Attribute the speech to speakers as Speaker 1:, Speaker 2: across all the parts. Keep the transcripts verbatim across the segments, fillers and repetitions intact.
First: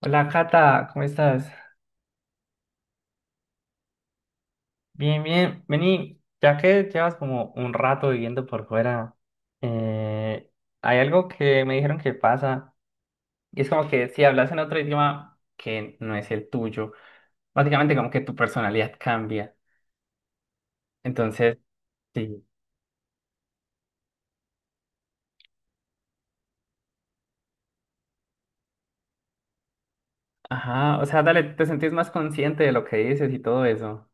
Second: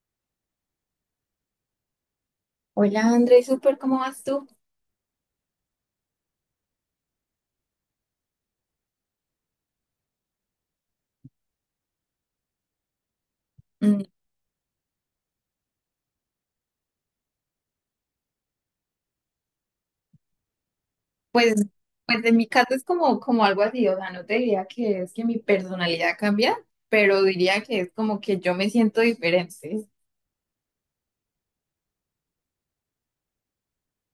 Speaker 1: Hola Cata, ¿cómo estás?
Speaker 2: Hola André, súper, ¿cómo vas tú?
Speaker 1: Bien, bien. Vení, ya que llevas como un rato viviendo por fuera, eh, hay algo que me dijeron que pasa y es como
Speaker 2: Mm,
Speaker 1: que si hablas en otro idioma que no es el tuyo, básicamente como que tu personalidad cambia.
Speaker 2: Pues,
Speaker 1: Entonces,
Speaker 2: pues en
Speaker 1: sí.
Speaker 2: mi caso es como, como algo así, o sea, no te diría que es que mi personalidad cambia, pero diría que es como que yo me siento diferente.
Speaker 1: Ajá, o sea, dale, te sentís más consciente de lo que dices y todo eso.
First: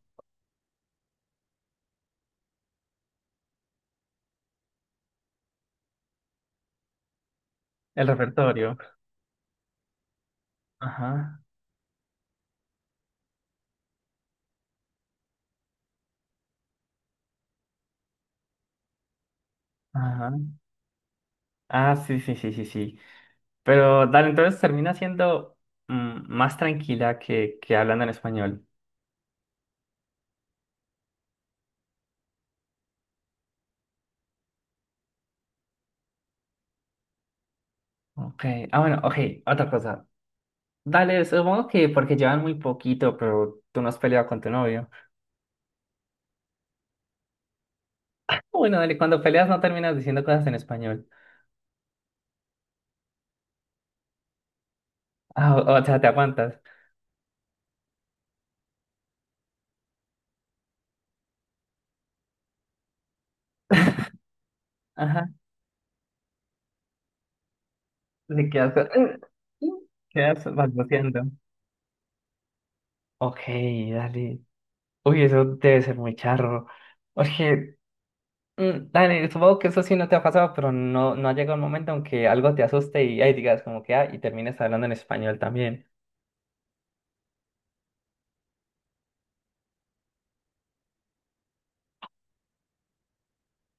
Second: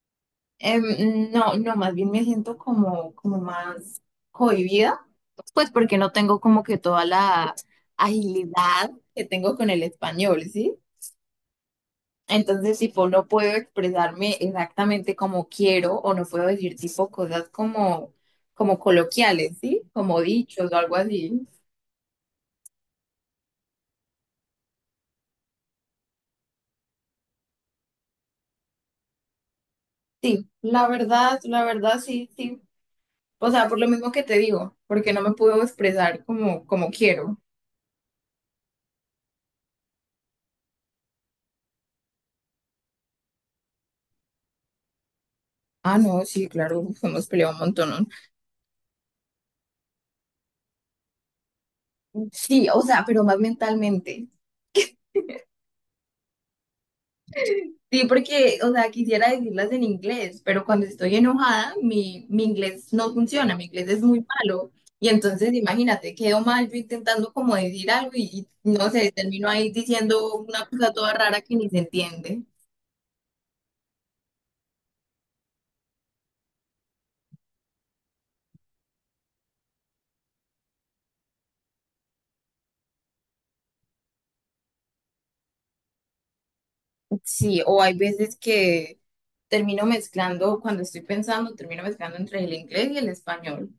Speaker 2: Em, no, no, más bien me siento como, como más cohibida, pues porque no tengo como que toda la
Speaker 1: El repertorio.
Speaker 2: agilidad que tengo con el español, ¿sí?
Speaker 1: Ajá,
Speaker 2: Entonces, tipo, no puedo expresarme exactamente como quiero o no puedo decir tipo cosas como, como, coloquiales, ¿sí? Como
Speaker 1: ajá.
Speaker 2: dichos o algo así.
Speaker 1: Ah, sí, sí, sí, sí, sí. Pero dale, entonces termina siendo mm, más tranquila que, que hablando en español.
Speaker 2: Sí, la verdad, la verdad, sí, sí. O sea, por lo mismo que te digo, porque no me puedo expresar como, como quiero.
Speaker 1: Ok, ah, bueno, ok, otra cosa. Dale, supongo que porque llevan muy poquito, pero tú no has peleado con tu novio.
Speaker 2: Ah, no, sí, claro, uf, hemos peleado un montón.
Speaker 1: Ah, bueno, dale, cuando peleas no terminas diciendo cosas en español.
Speaker 2: Sí, o sea, pero más mentalmente.
Speaker 1: Ah, o, o sea, te aguantas.
Speaker 2: Sí, porque, o sea, quisiera decirlas en inglés, pero cuando estoy enojada, mi, mi inglés no funciona, mi inglés es muy malo. Y
Speaker 1: Ajá,
Speaker 2: entonces, imagínate, quedo mal yo intentando como decir algo y,
Speaker 1: te
Speaker 2: y
Speaker 1: quedas,
Speaker 2: no sé,
Speaker 1: con-
Speaker 2: termino ahí diciendo
Speaker 1: quedas
Speaker 2: una cosa toda
Speaker 1: balbuceando.
Speaker 2: rara que ni se entiende.
Speaker 1: Ok, dale. Uy, eso debe ser muy charro. Oye, Mm, dale, supongo que eso sí no te ha pasado, pero no, no ha llegado el momento en que algo te asuste y ahí digas como que, ah, y termines hablando en español también.
Speaker 2: Sí, o hay veces que termino mezclando, cuando estoy pensando, termino mezclando entre el inglés y el español.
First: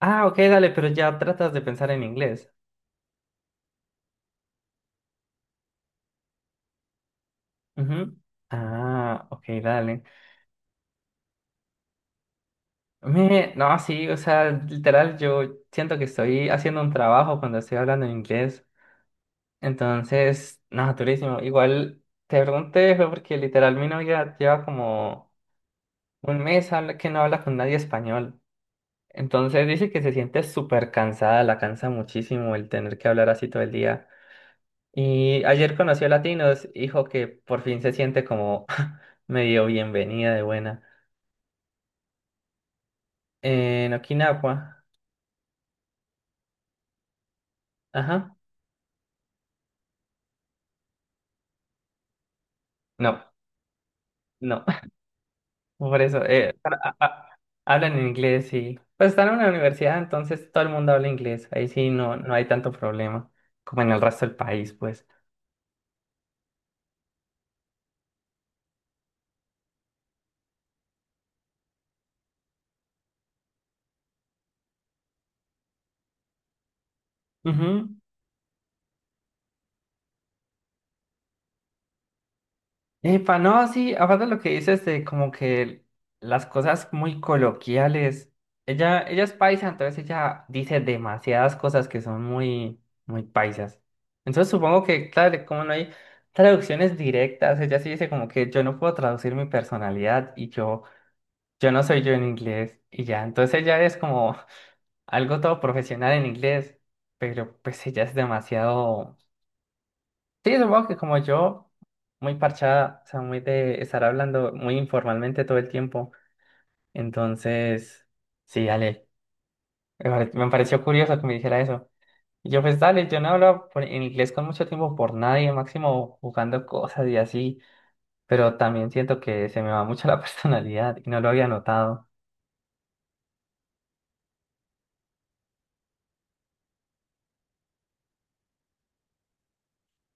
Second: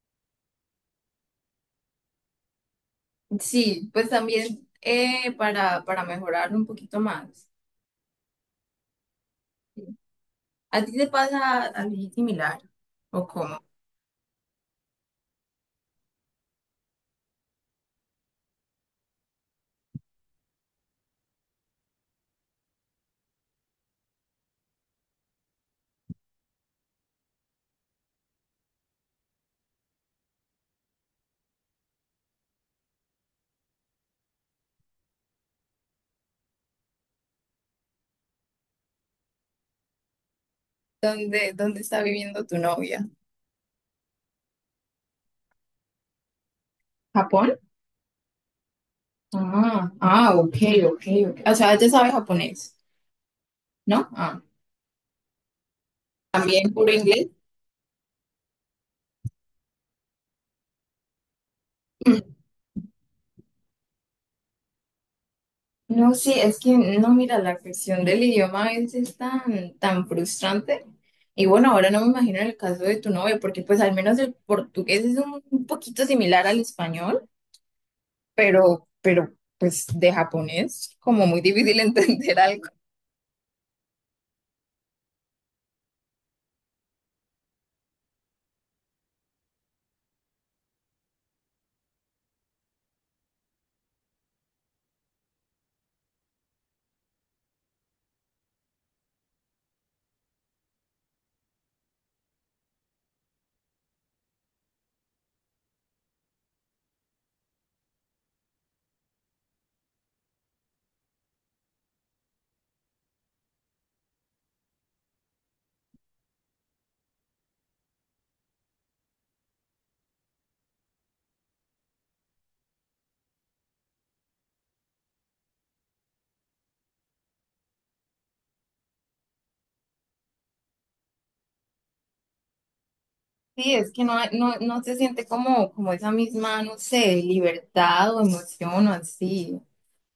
Speaker 1: Ah, ok, dale, pero ya tratas de pensar en inglés.
Speaker 2: Sí, pues también eh, para, para mejorar un poquito más.
Speaker 1: Ujú. Ah, ok, dale.
Speaker 2: ¿A ti te pasa algo similar? ¿O
Speaker 1: Me,
Speaker 2: cómo?
Speaker 1: no, sí, o sea, literal, yo siento que estoy haciendo un trabajo cuando estoy hablando en inglés. Entonces, no, durísimo. Igual te pregunté, fue porque literal mi novia lleva como un mes habla- que no habla con nadie español. Entonces dice que se siente súper cansada, la cansa muchísimo el tener que hablar así todo el día. Y ayer conoció a Latinos, dijo que por fin se siente como medio bienvenida de buena.
Speaker 2: ¿Dónde, dónde está viviendo tu novia?
Speaker 1: En Okinawa,
Speaker 2: ¿Japón?
Speaker 1: ajá,
Speaker 2: Ah, ah, ok, ok, ok. O sea, ella sabe japonés,
Speaker 1: no,
Speaker 2: ¿no? Ah,
Speaker 1: no, por eso, eh,
Speaker 2: también puro
Speaker 1: a- a-
Speaker 2: inglés.
Speaker 1: a- hablan en inglés y pues están en una universidad, entonces todo el mundo habla inglés, ahí sí no, no hay tanto problema, como en el resto del país, pues.
Speaker 2: No, sí, es que no, mira, la cuestión del idioma a veces es tan, tan frustrante. Y bueno, ahora no me imagino el caso de tu novio, porque pues al menos el portugués es un, un poquito similar al español,
Speaker 1: Ujú.
Speaker 2: pero, pero pues de japonés, como muy difícil entender algo.
Speaker 1: Epa, no, sí, aparte de lo que dices de como que las cosas muy coloquiales, ella, ella es paisa, entonces ella dice demasiadas cosas que son muy, muy paisas. Entonces supongo que, claro, como no hay traducciones directas, ella sí dice como que yo no puedo traducir mi personalidad y yo, yo no soy yo en inglés y ya, entonces ella es como algo todo profesional en inglés, pero pues ella es demasiado... Sí, supongo que como yo, muy parchada, o sea, muy de estar hablando muy informalmente todo el tiempo. Entonces, sí, dale. Me pare- me pareció curioso que me dijera eso. Y yo, pues dale, yo no hablo por- en inglés con mucho tiempo por nadie, máximo jugando cosas y así. Pero también siento que se me va mucho la personalidad y no lo había notado.
Speaker 2: Sí, es que no, hay- no, no se siente como, como, esa misma, no sé, libertad o emoción o así.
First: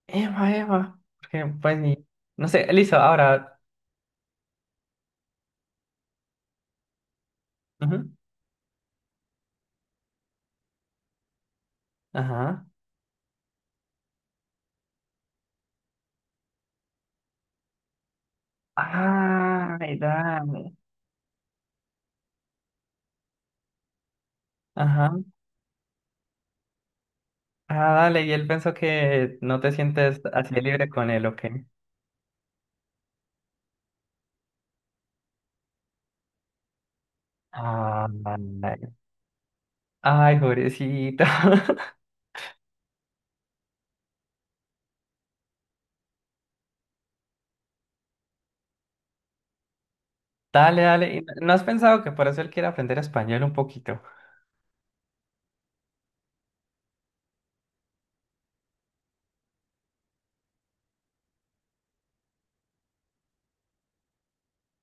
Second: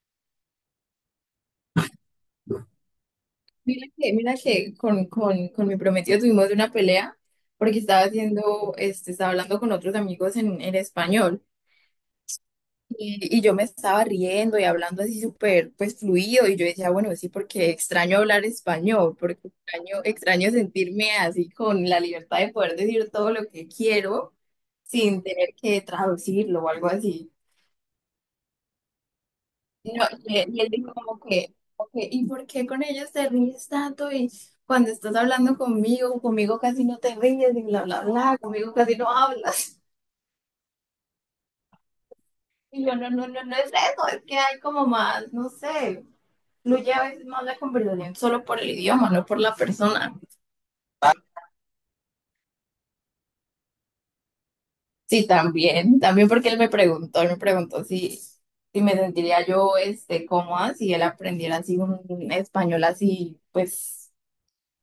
Speaker 1: Eva, Eva. Porque, pues, ni... no sé, listo, ahora.
Speaker 2: Mira que, mira que con, con, con mi prometido tuvimos una pelea porque estaba
Speaker 1: Ujú,
Speaker 2: haciendo, este, estaba hablando con otros amigos en, en español
Speaker 1: ajá.
Speaker 2: y, y yo me estaba riendo y hablando así súper, pues fluido y yo decía, bueno, sí, porque extraño hablar español, porque
Speaker 1: Ah,
Speaker 2: extraño,
Speaker 1: verdad.
Speaker 2: extraño sentirme así con la libertad de poder decir todo lo que quiero sin tener que traducirlo o algo así.
Speaker 1: Ah, dale, y él pensó que no te
Speaker 2: No,
Speaker 1: sientes
Speaker 2: y él,
Speaker 1: así de
Speaker 2: y él
Speaker 1: libre
Speaker 2: dijo
Speaker 1: con
Speaker 2: como
Speaker 1: él, ¿ok?
Speaker 2: que, ok, ¿y por qué con ellos te ríes tanto? Y cuando estás hablando conmigo, conmigo casi no te ríes, y bla, bla,
Speaker 1: Ah,
Speaker 2: bla, conmigo
Speaker 1: dale.
Speaker 2: casi no hablas.
Speaker 1: Ay, pobrecito.
Speaker 2: Y yo, no, no, no, no es eso, es que hay como más, no sé, fluye a veces más la conversación solo por el idioma, no por la persona.
Speaker 1: Dale, dale. ¿Y no no has pensado que por eso él quiere aprender español un poquito?
Speaker 2: Sí, también, también porque él me preguntó, él me preguntó si, si me sentiría yo, este, cómoda si él aprendiera así un español así, pues,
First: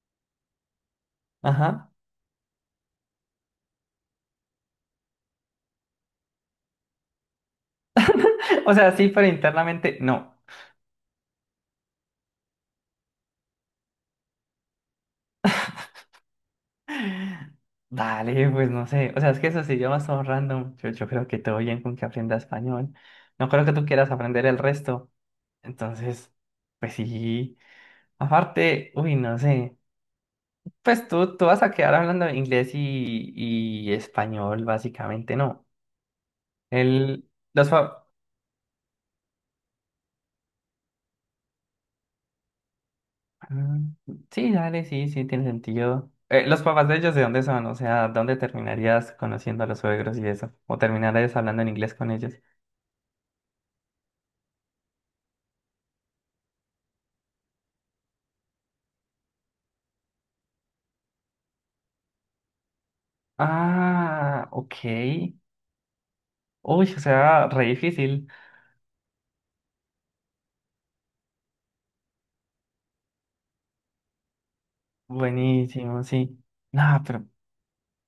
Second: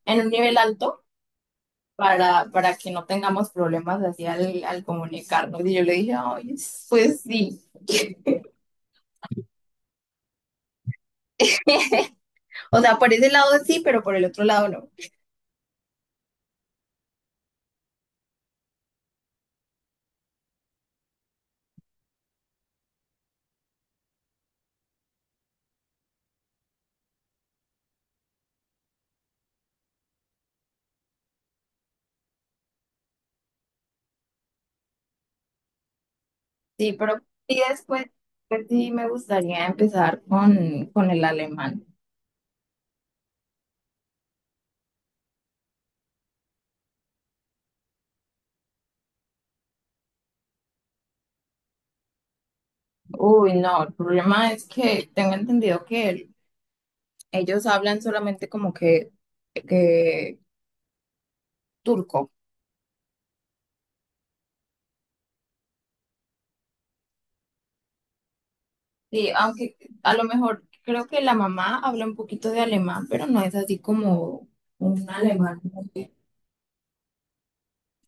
Speaker 2: en un nivel alto.
Speaker 1: Ajá.
Speaker 2: para, para que no tengamos problemas así al, al, comunicarnos. Y yo le dije, ay, pues sí.
Speaker 1: O sea, sí, pero internamente no.
Speaker 2: O sea, por ese lado sí, pero por el otro lado no.
Speaker 1: Dale, pues no sé. O sea, es que esos idiomas son random. Yo, yo creo que todo bien con que aprenda español. No creo que tú quieras aprender el resto. Entonces, pues sí. Aparte, uy, no sé. Pues tú, tú vas a quedar hablando inglés y, y español, básicamente, ¿no?
Speaker 2: Sí, pero
Speaker 1: El,
Speaker 2: sí
Speaker 1: los
Speaker 2: después,
Speaker 1: pa-
Speaker 2: pues sí, me gustaría empezar con, con, el alemán.
Speaker 1: Mm, Sí, dale, sí, sí, tiene sentido. Eh, ¿los papás de ellos de dónde son? O sea, ¿dónde terminarías conociendo a los suegros y eso? ¿O terminarías hablando en inglés con ellos?
Speaker 2: Uy, no, el problema es que tengo entendido que ellos hablan solamente como que, que turco.
Speaker 1: Ah, ok. Uy, o sea, re difícil.
Speaker 2: Sí, aunque a lo mejor creo que la mamá habla un poquito de alemán, pero no es así como un alemán.
Speaker 1: Buenísimo, sí. No, pero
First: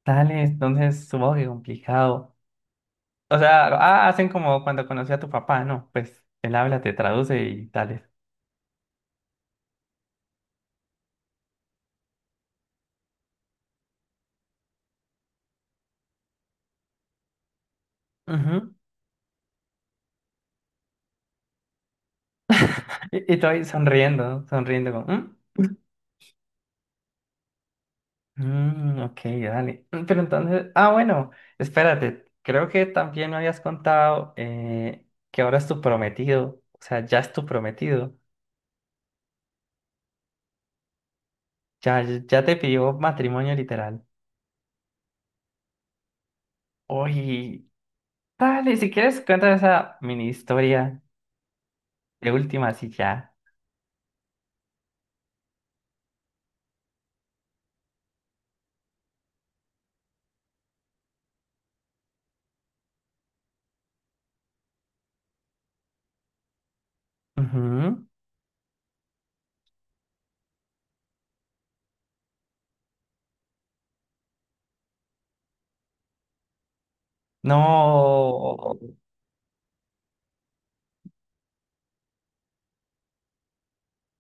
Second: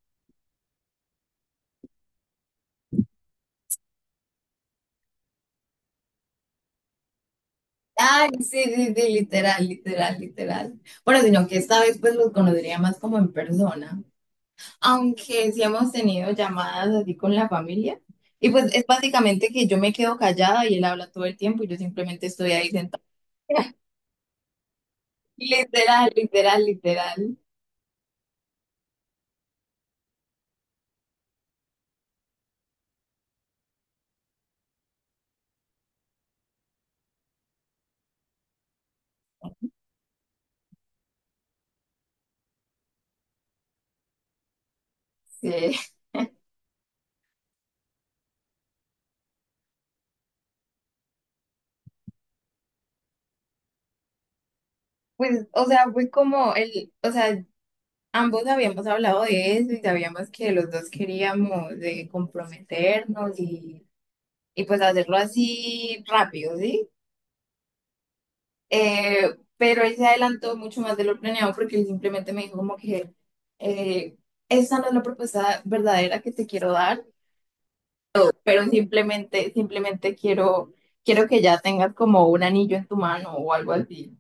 Speaker 1: dale, entonces supongo que complicado. O sea, ah, hacen como cuando conocí a tu papá, ¿no? Pues él habla, te traduce y tal.
Speaker 2: Ay, sí, sí, sí, literal, literal, literal. Bueno, sino que esta vez pues los conocería más como en persona, aunque sí hemos tenido llamadas así con la familia. Y pues
Speaker 1: Ujú.
Speaker 2: es básicamente que yo me quedo callada y él habla todo el tiempo y yo simplemente estoy ahí sentada.
Speaker 1: Y, y tú ahí sonriendo, sonriendo como, "Mm,
Speaker 2: Literal, literal, literal.
Speaker 1: mm, ok, dale." Mm, Pero entonces, ah, bueno, espérate, creo que también me habías contado eh, que ahora es tu prometido, o sea, ya es tu prometido, ya, ya te pidió matrimonio literal.
Speaker 2: Sí.
Speaker 1: Oye, dale, si quieres, cuéntame esa mini historia de última, así ya.
Speaker 2: Pues, o sea, fue como el, o sea, ambos habíamos hablado de eso y sabíamos que los dos queríamos de comprometernos y, y pues hacerlo así rápido, ¿sí?
Speaker 1: Ujú.
Speaker 2: Eh, pero él se adelantó mucho más de lo planeado porque él simplemente me dijo como que eh, esa no es la propuesta verdadera que te quiero dar, pero
Speaker 1: No.
Speaker 2: simplemente, simplemente quiero, quiero que ya tengas como un anillo en tu mano o algo así.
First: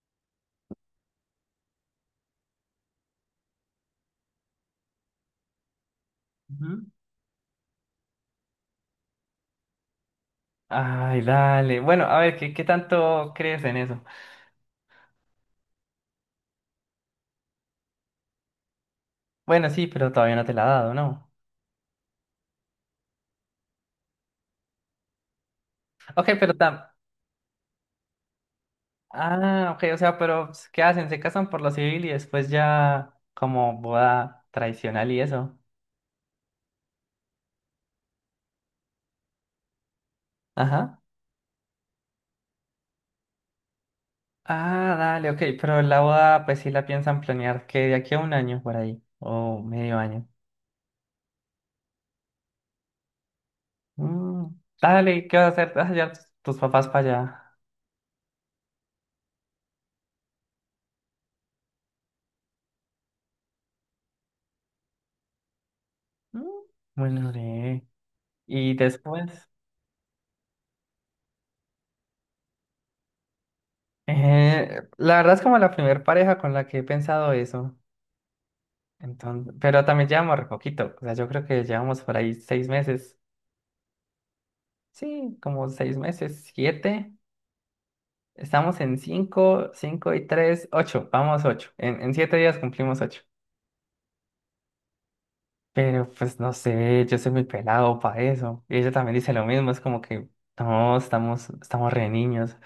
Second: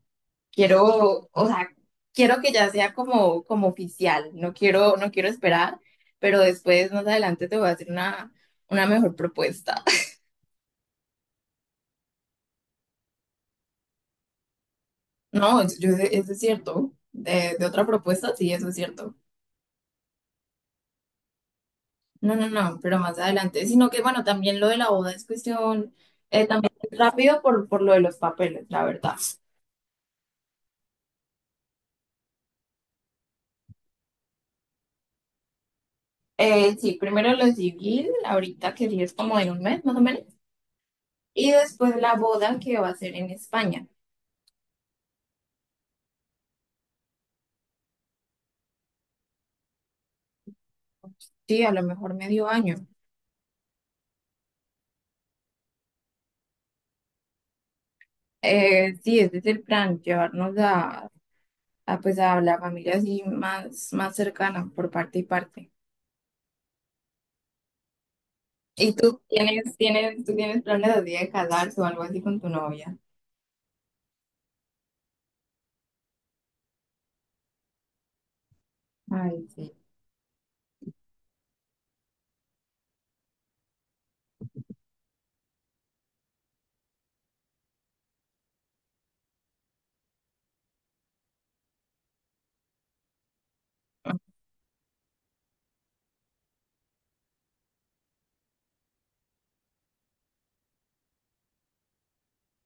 Speaker 2: Quiero, o sea, quiero que ya sea como, como oficial. No quiero, no quiero esperar, pero
Speaker 1: Ujú.
Speaker 2: después más adelante te voy a hacer una, una mejor propuesta.
Speaker 1: Ay, dale. Bueno, a ver, ¿qué, qué tanto crees en eso?
Speaker 2: No, yo- eso es cierto. De, de otra propuesta, sí, eso es cierto.
Speaker 1: Bueno, sí, pero todavía no te la ha dado, ¿no?
Speaker 2: No, no, no, pero más adelante, sino que bueno, también lo de la boda es cuestión,
Speaker 1: Ok,
Speaker 2: eh,
Speaker 1: pero
Speaker 2: también
Speaker 1: tam...
Speaker 2: rápido por, por lo de los papeles, la verdad.
Speaker 1: Ah, ok, o sea, pero pues, ¿qué hacen? Se casan por lo civil y después ya como boda tradicional y eso.
Speaker 2: Eh, sí, primero lo civil, ahorita que sí es como en un mes más o menos,
Speaker 1: Ajá.
Speaker 2: y después la boda que va a ser en España,
Speaker 1: Ah, dale, ok, pero la boda pues sí la piensan planear que de aquí a un año por ahí, o medio año.
Speaker 2: sí, a lo mejor medio año.
Speaker 1: Mm, dale, ¿y qué vas a hacer? ¿Vas a llevar tus, tus papás para allá?
Speaker 2: Eh, sí, ese es el plan, llevarnos a, a, pues a la familia así más, más cercana por parte y parte.
Speaker 1: Mm, bueno, re. Y
Speaker 2: ¿Y tú
Speaker 1: después,
Speaker 2: tienes, tienes, tú tienes planes así de casarse o algo así con tu novia?
Speaker 1: eh, la verdad es como la primer pareja con la que he pensado eso.
Speaker 2: Ay,
Speaker 1: Entonces,
Speaker 2: sí.
Speaker 1: pero también llevamos re poquito, o sea, yo creo que llevamos por ahí seis meses. Sí, como seis meses, siete. Estamos en cinco, cinco y tres, ocho. Vamos ocho. En, en siete días cumplimos ocho. Pero pues no sé, yo soy muy pelado para eso. Y ella también dice lo mismo, es como que no, estamos, estamos re niños.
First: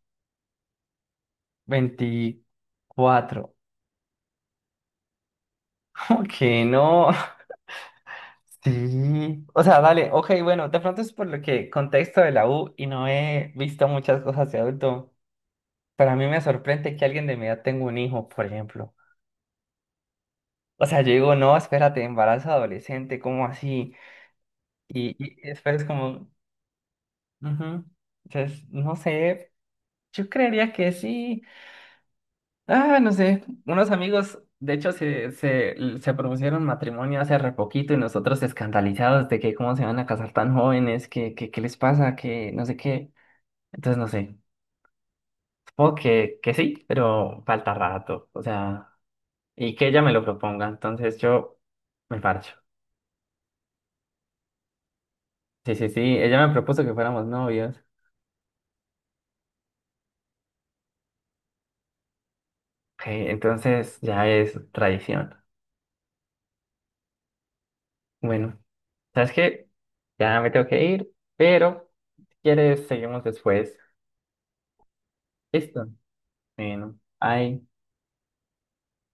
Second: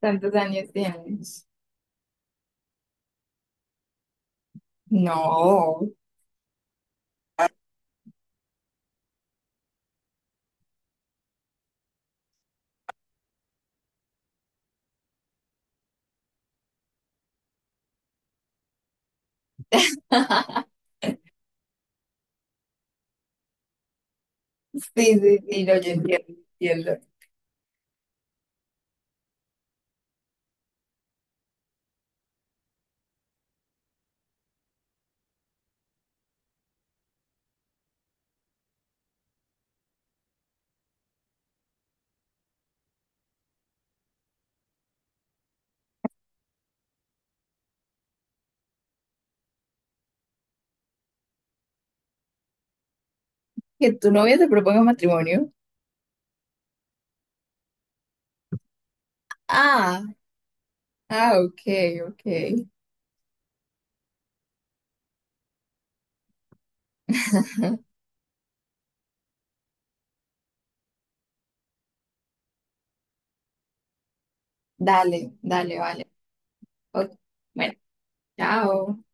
Speaker 2: ¿Cuántos años tienes?
Speaker 1: Veinticuatro.
Speaker 2: No.
Speaker 1: Como que no. Sí. O sea, dale, ok, bueno, de pronto es por lo que contexto de la U y no he visto muchas cosas de adulto. Para mí me sorprende que alguien de mi edad tenga un hijo, por ejemplo. O sea, yo digo, no, espérate, embarazo adolescente, ¿cómo así? Y,
Speaker 2: Sí, sí,
Speaker 1: y
Speaker 2: sí, no,
Speaker 1: después es
Speaker 2: yo
Speaker 1: como,
Speaker 2: entiendo, entiendo.
Speaker 1: ujú. Entonces, no sé, yo creería que sí. Ah, no sé, unos amigos, de hecho, se, se, se propusieron matrimonio hace re poquito y nosotros escandalizados de que cómo se van a casar tan jóvenes, que, que, qué les pasa, que no sé qué. Entonces, no sé, supongo que, que sí, pero falta rato, o sea, y que ella me lo proponga, entonces yo me parcho.
Speaker 2: Que tu novia te proponga matrimonio.
Speaker 1: Sí, sí, sí, ella me propuso que fuéramos novios.
Speaker 2: Ah, ah, ok, ok.
Speaker 1: Ok, entonces ya es tradición. Bueno, ¿sabes qué? Ya me tengo que ir, pero si quieres, seguimos después.
Speaker 2: Dale, dale,
Speaker 1: Listo.
Speaker 2: vale.
Speaker 1: Bueno,
Speaker 2: Ok,
Speaker 1: bye.
Speaker 2: Bueno, chao.